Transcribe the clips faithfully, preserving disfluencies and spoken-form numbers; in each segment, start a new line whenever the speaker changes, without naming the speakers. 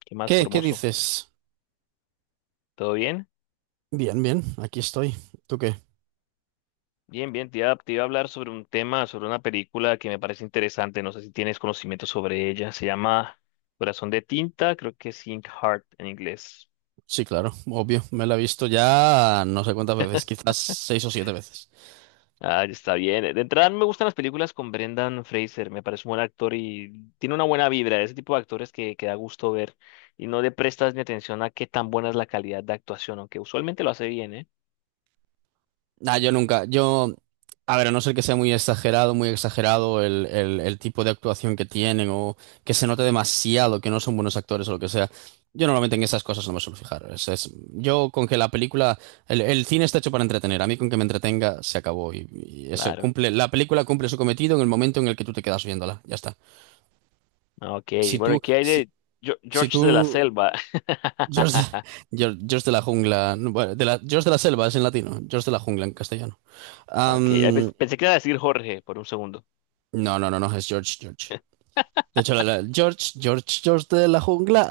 ¿Qué más,
¿Qué? ¿Qué
Formoso?
dices?
¿Todo bien?
Bien, bien, aquí estoy. ¿Tú qué?
Bien, bien. Te iba, te iba a hablar sobre un tema, sobre una película que me parece interesante. No sé si tienes conocimiento sobre ella. Se llama Corazón de Tinta, creo que es Ink Heart en inglés.
Sí, claro, obvio. Me la he visto ya no sé cuántas veces, quizás seis o siete veces.
Ah, ya está bien. De entrada, me gustan las películas con Brendan Fraser. Me parece un buen actor y tiene una buena vibra. Ese tipo de actores que, que da gusto ver y no le prestas ni atención a qué tan buena es la calidad de actuación, aunque usualmente lo hace bien, ¿eh?
Nah, yo nunca, yo, a ver, a no ser que sea muy exagerado, muy exagerado el, el, el tipo de actuación que tienen o que se note demasiado que no son buenos actores o lo que sea. Yo normalmente en esas cosas no me suelo fijar. Es, es- yo con que la película, el, el cine está hecho para entretener. A mí con que me entretenga se acabó y, y eso
Claro.
cumple, la película cumple su cometido en el momento en el que tú te quedas viéndola. Ya está.
Ah, ok.
Si
Bueno,
tú,
¿y qué hay
si,
de Jo-
Si
George de la
tú,
Selva?
George de, George, George de la jungla, no, bueno, de la, George de la selva es en latino, George de la jungla en castellano.
Ok, eh,
Am,
pens- pensé que iba a decir Jorge por un segundo.
no, no, no, no, es George, George. De hecho, la- la- George, George, George de la jungla.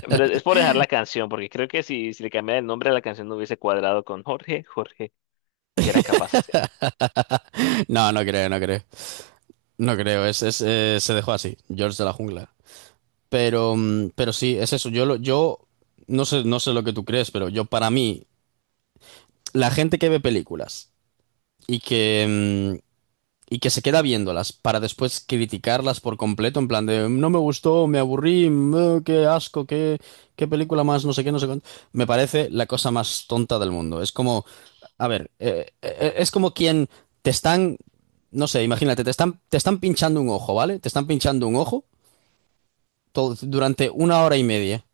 Pero es por dejar la canción, porque creo que si, si le cambiara el nombre a la canción no hubiese cuadrado con Jorge, Jorge, que eran capaces. eh.
No, no creo, no creo. No creo, es, es, eh, se dejó así, George de la jungla. Pero, mm, pero sí, es eso. Yo, lo- yo no sé, no sé lo que tú crees, pero yo para mí, la gente que ve películas y que, mm, y que se queda viéndolas para después criticarlas por completo, en plan de no me gustó, me aburrí, mm, eh, qué asco, qué, qué película más, no sé qué, no sé cuánto. Me parece la cosa más tonta del mundo. Es como, a ver, eh, eh, es como quien te están, no sé, imagínate, te están, te están pinchando un ojo, ¿vale? Te están pinchando un ojo todo- durante una hora y media.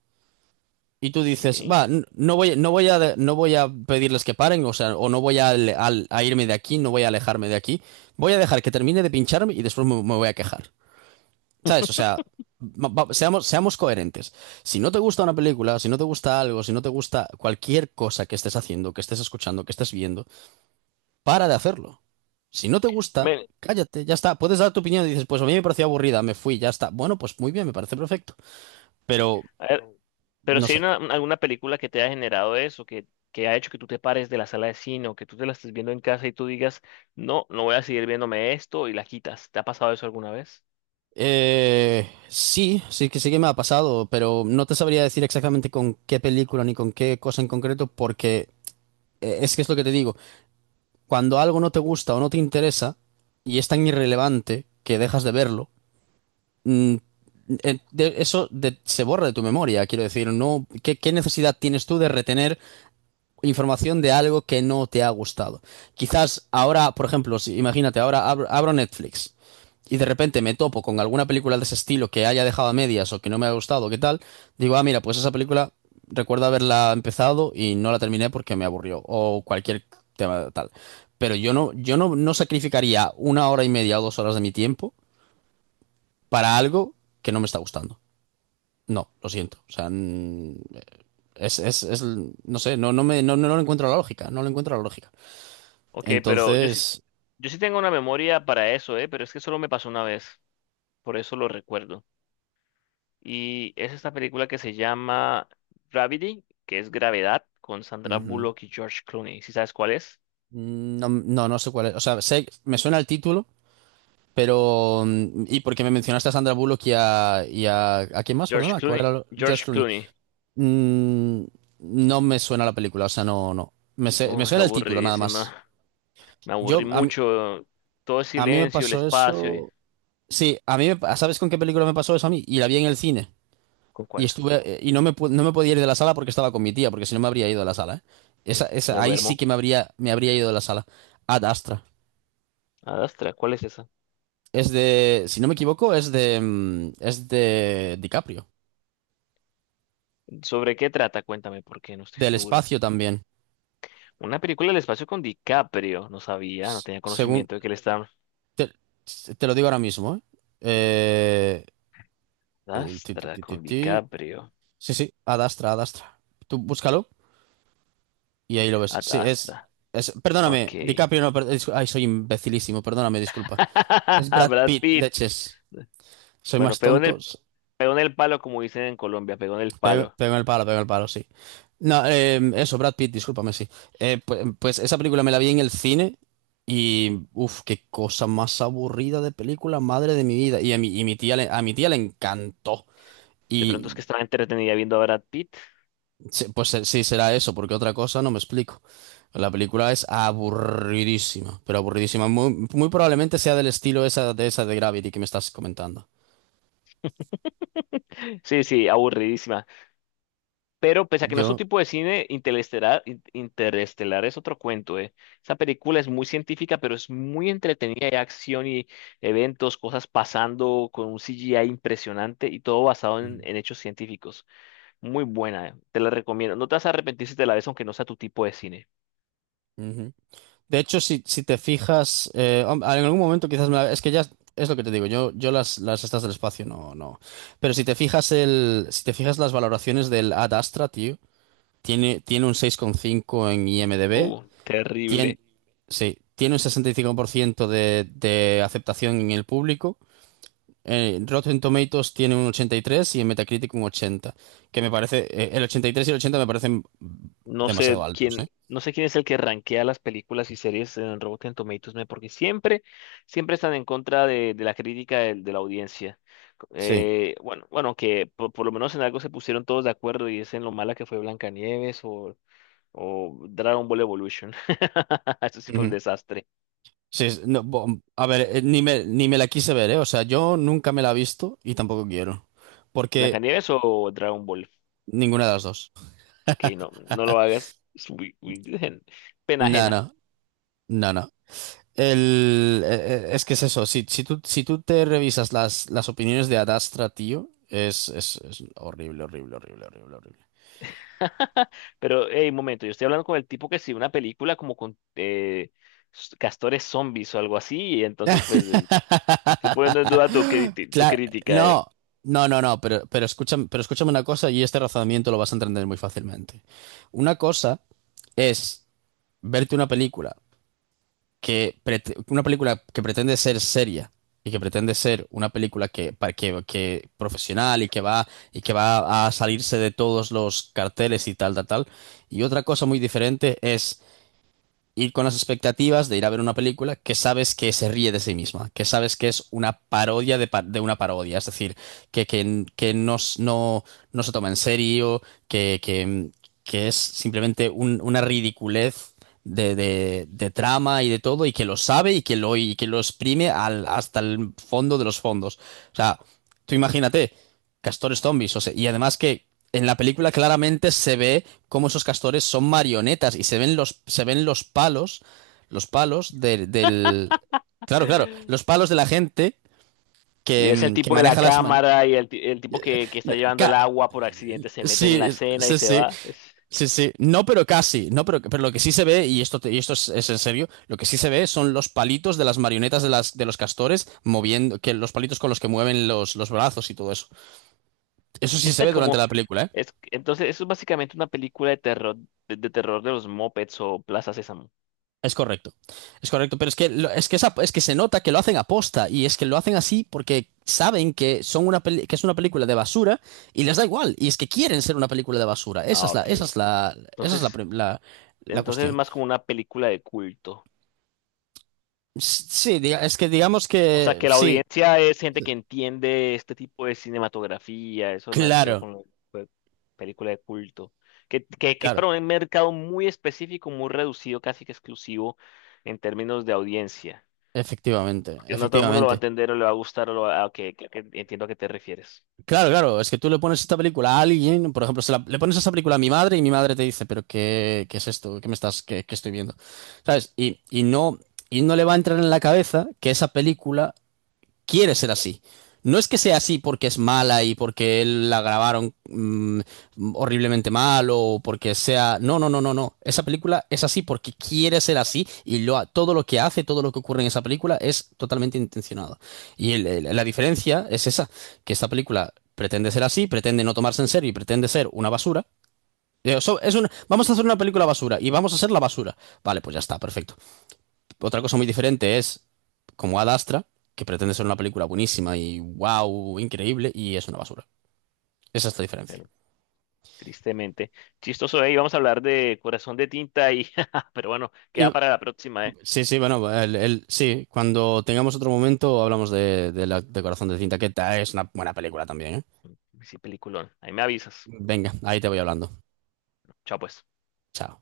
Y tú dices,
Ok.
va, n- no voy, no voy a, no voy a pedirles que paren, o sea, o no voy a, ale- al- a irme de aquí, no voy a alejarme de aquí. Voy a dejar que termine de pincharme y después me, me voy a quejar. ¿Sabes? O sea, va- va- seamos, seamos coherentes. Si no te gusta una película, si no te gusta algo, si no te gusta cualquier cosa que estés haciendo, que estés escuchando, que estés viendo, para de hacerlo. Si no te gusta,
Ven,
cállate, ya está. Puedes dar tu opinión y dices, pues a mí me pareció aburrida, me fui, ya está. Bueno, pues muy bien, me parece perfecto. Pero,
a ver, pero
no
si hay
sé.
una, una- alguna película que te ha generado eso, que, que ha hecho que tú te pares de la sala de cine o que tú te la estés viendo en casa y tú digas, no, no voy a seguir viéndome esto y la quitas. ¿Te ha pasado eso alguna vez?
Eh, sí, sí que sí que me ha pasado, pero no te sabría decir exactamente con qué película ni con qué cosa en concreto, porque eh, es que es lo que te digo, cuando algo no te gusta o no te interesa y es tan irrelevante que dejas de verlo, mm, eh, de- eso de- se borra de tu memoria, quiero decir, no, ¿qué, qué necesidad tienes tú de retener información de algo que no te ha gustado? Quizás ahora, por ejemplo, si, imagínate, ahora abro, abro Netflix y de repente me topo con alguna película de ese estilo que haya dejado a medias o que no me ha gustado, ¿qué tal? Digo, ah, mira, pues esa película recuerdo haberla empezado y no la terminé porque me aburrió o cualquier tema tal. Pero yo no, yo no, no sacrificaría una hora y media o dos horas de mi tiempo para algo que no me está gustando. No, lo siento. O sea, mm, es, es, es- no sé, no, no me, no, no lo encuentro la lógica, no lo encuentro la lógica.
Ok, pero yo sí,
Entonces,
yo sí tengo una memoria para eso, ¿eh? Pero es que solo me pasó una vez, por eso lo recuerdo. Y es esta película que se llama Gravity, que es Gravedad, con Sandra
ujú,
Bullock y George Clooney. ¿Sí sabes cuál es?
no, no, no sé cuál es. O sea, sé, me suena el título, pero, mm, y porque me mencionaste a Sandra Bullock y a, y a, ¿a quién más?
George
Perdona, ¿cuál
Clooney.
era? lo- George
George
Clooney.
Clooney.
Mm, no me suena la película, o sea, no, no. Me, sé- me
Uf, es
suena el título, nada más.
aburridísima. Me aburrí
Yo, a mí,
mucho. Todo el
a mí me
silencio, el
pasó
espacio. y-
eso. Sí, a mí, me pa- ¿sabes con qué película me pasó eso a mí? Y la vi en el cine.
¿Con
Y
cuál?
estuve, y no me, pu- no me podía ir de la sala porque estaba con mi tía, porque si no me habría ido de la sala, ¿eh? Esa,
Uf, me
esa, ahí sí
duermo.
que me habría, me habría ido de la sala. Ad Astra.
Adastra, ¿cuál es esa?
Es de, si no me equivoco, es de, mm, es de DiCaprio.
¿Sobre qué trata? Cuéntame, porque no estoy
Del
seguro.
espacio también.
Una película del espacio con DiCaprio. No sabía, no
S-
tenía
Según,
conocimiento de que él estaba.
te, te lo digo ahora mismo, ¿eh? Eh, el ti, ti,
Adastra,
ti, ti,
con
ti.
DiCaprio.
Sí, sí, Ad Astra, Ad Astra. Tú búscalo y ahí lo ves. Sí, es,
Adastra.
es, perdóname,
Ok.
DiCaprio no, per- dis- ay, soy imbecilísimo, perdóname, disculpa. Es Brad
Brad
Pitt,
Pitt.
leches. Soy
Bueno,
más
pegó en
tonto.
el,
s-
pegó en el palo, como dicen en Colombia, pegó en el
Pego
palo.
en el palo, pego en el palo, sí. No, eh, eso, Brad Pitt, discúlpame, sí. Eh, pues, pues esa película me la vi en el cine y, uff, qué cosa más aburrida de película, madre de mi vida. Y a mi, y mi tía le, a mi tía le encantó.
De pronto es
Y
que estaba entretenida viendo a Brad Pitt.
se- pues se- sí, será eso, porque otra cosa no me explico. La película es aburridísima, pero aburridísima. Muy, muy probablemente sea del estilo esa, de esa de Gravity que me estás comentando.
Sí, sí, aburridísima. Pero pese a que no es su
Yo...
tipo de cine, Interestelar, in- Interestelar es otro cuento, ¿eh? Esa película es muy científica, pero es muy entretenida. Hay acción y eventos, cosas pasando con un C G I impresionante y todo basado en,
Ujú.
en hechos científicos. Muy buena, ¿eh? Te la recomiendo. No te vas a arrepentir si te la ves, aunque no sea tu tipo de cine.
Ujú. De hecho, si, si te fijas, eh, hom- en algún momento quizás me la- es que ya es lo que te digo, yo, yo las, las estas del espacio no, no. Pero si te fijas el, si te fijas las valoraciones del Ad Astra, tío, tiene, tiene un seis coma cinco en I M D b,
Uh,
tiene,
terrible.
sí, tiene un sesenta y cinco por ciento de, de aceptación en el público. eh, Rotten Tomatoes tiene un ochenta y tres y en Metacritic un ochenta que me parece, eh, el ochenta y tres y el ochenta me parecen
No sé
demasiado altos, ¿eh?
quién, no sé quién es el que rankea las películas y series en Rotten Tomatoes, ¿no? porque siempre, siempre están en contra de, de la crítica del- de la audiencia.
Sí.
Eh, bueno, bueno, que por, por lo menos en algo se pusieron todos de acuerdo y es en lo mala que fue Blancanieves o, o Dragon Ball Evolution. Eso sí fue un desastre.
Sí, es- no, bo- a ver, eh, ni me, ni me la quise ver, ¿eh? O sea, yo nunca me la he visto y tampoco quiero. Porque
¿Blancanieves o Dragon Ball?
ninguna de las dos.
Ok, no, no lo hagas. Es muy- muy pena
No,
ajena.
no, no, no. El, eh, eh, es que es eso, si, si tú, si tú te revisas las, las opiniones de Adastra, tío, es, es, es horrible, horrible, horrible, horrible, horrible.
Pero, hey, un momento, yo estoy hablando con el tipo que sí, una película como con eh, s- castores zombies o algo así, y entonces, pues, eh, estoy poniendo en duda tu, criti- tu
Claro,
crítica, eh.
no, no, no, no, pero, pero escúchame, pero escúchame una cosa y este razonamiento lo vas a entender muy fácilmente. Una cosa es verte una película que prete- una película que pretende ser seria y que pretende ser una película que, para- que, que profesional y que va y que va a salirse de todos los carteles y tal, tal, tal. Y otra cosa muy diferente es ir con las expectativas de ir a ver una película que sabes que se ríe de sí misma, que sabes que es una parodia de, pa- de una parodia, es decir, que, que, que no, s- no, no se toma en serio, que, que, que es simplemente un- una ridiculez de, de, de trama y de todo, y que lo sabe y que lo, y que lo exprime al- hasta el fondo de los fondos. O sea, tú imagínate. Castores zombies, o sea, y además que en la película claramente se ve cómo esos castores son marionetas y se ven los, se ven los palos, los palos de- del... Claro, claro, los palos de la gente
Y
que,
ves el
mm, que
tipo de la
maneja las marionetas.
cámara y el, ti- el tipo que, que está llevando el agua por accidente se mete en la
Sí,
escena y
sí,
se
sí,
va. Es
sí, sí. No, pero casi, no, pero, pero lo que sí se ve, y esto, te- y esto es, es en serio, lo que sí se ve son los palitos de las marionetas de las, de los castores moviendo, que los palitos con los que mueven los, los brazos y todo eso. Eso sí se ve durante
como,
la película, ¿eh?
es, entonces, eso es básicamente una película de terror, de, de terror de los Muppets o Plaza Sésamo.
Es correcto, es correcto, pero es que, lo- es que, esa- es que se nota que lo hacen aposta y es que lo hacen así porque saben que, son una peli- que es una película de basura y les da igual y es que quieren ser una película de basura. Esa
Ah,
es la,
ok.
esa es la, esa es la,
Entonces,
prim- la la
entonces es
cuestión.
más como una película de culto.
S- Sí, diga- es que digamos
O sea,
que
que la
sí,
audiencia es gente que entiende este tipo de cinematografía, eso me refiero
claro,
con lo de película de culto, que, que, que es
claro,
para un mercado muy específico, muy reducido, casi que exclusivo en términos de audiencia.
efectivamente,
Porque no todo el mundo lo va a
efectivamente.
entender o le va a gustar, o lo va a- que, que- que entiendo a qué te refieres.
Claro, claro, es que tú le pones esta película a alguien, por ejemplo, se la- le pones esta película a mi madre y mi madre te dice, pero ¿qué, qué es esto? ¿Qué me estás, qué, qué estoy viendo? ¿Sabes? Y, y no, y no le va a entrar en la cabeza que esa película quiere ser así. No es que sea así porque es mala y porque él la grabaron mm, horriblemente mal o porque sea... No, no, no, no, no. Esa película es así porque quiere ser así y lo ha- todo lo que hace, todo lo que ocurre en esa película es totalmente intencionado. Y el- el- la diferencia es esa, que esta película pretende ser así, pretende no tomarse en serio y pretende ser una basura. Eh, so- es una- vamos a hacer una película basura y vamos a ser la basura. Vale, pues ya está, perfecto. Otra cosa muy diferente es como Ad Astra, que pretende ser una película buenísima y wow, increíble, y es una basura. Esa es la diferencia.
Bueno, tristemente. Chistoso, ahí vamos a hablar de Corazón de Tinta y... Pero bueno, queda
Y,
para la próxima, ¿eh?
sí, sí, bueno, el, el- sí, cuando tengamos otro momento hablamos de, de la, de Corazón de Cinta, que ta- es una buena película también, ¿eh?
Sí, peliculón. Ahí me avisas.
Venga, ahí te voy hablando.
Chao, pues.
Chao.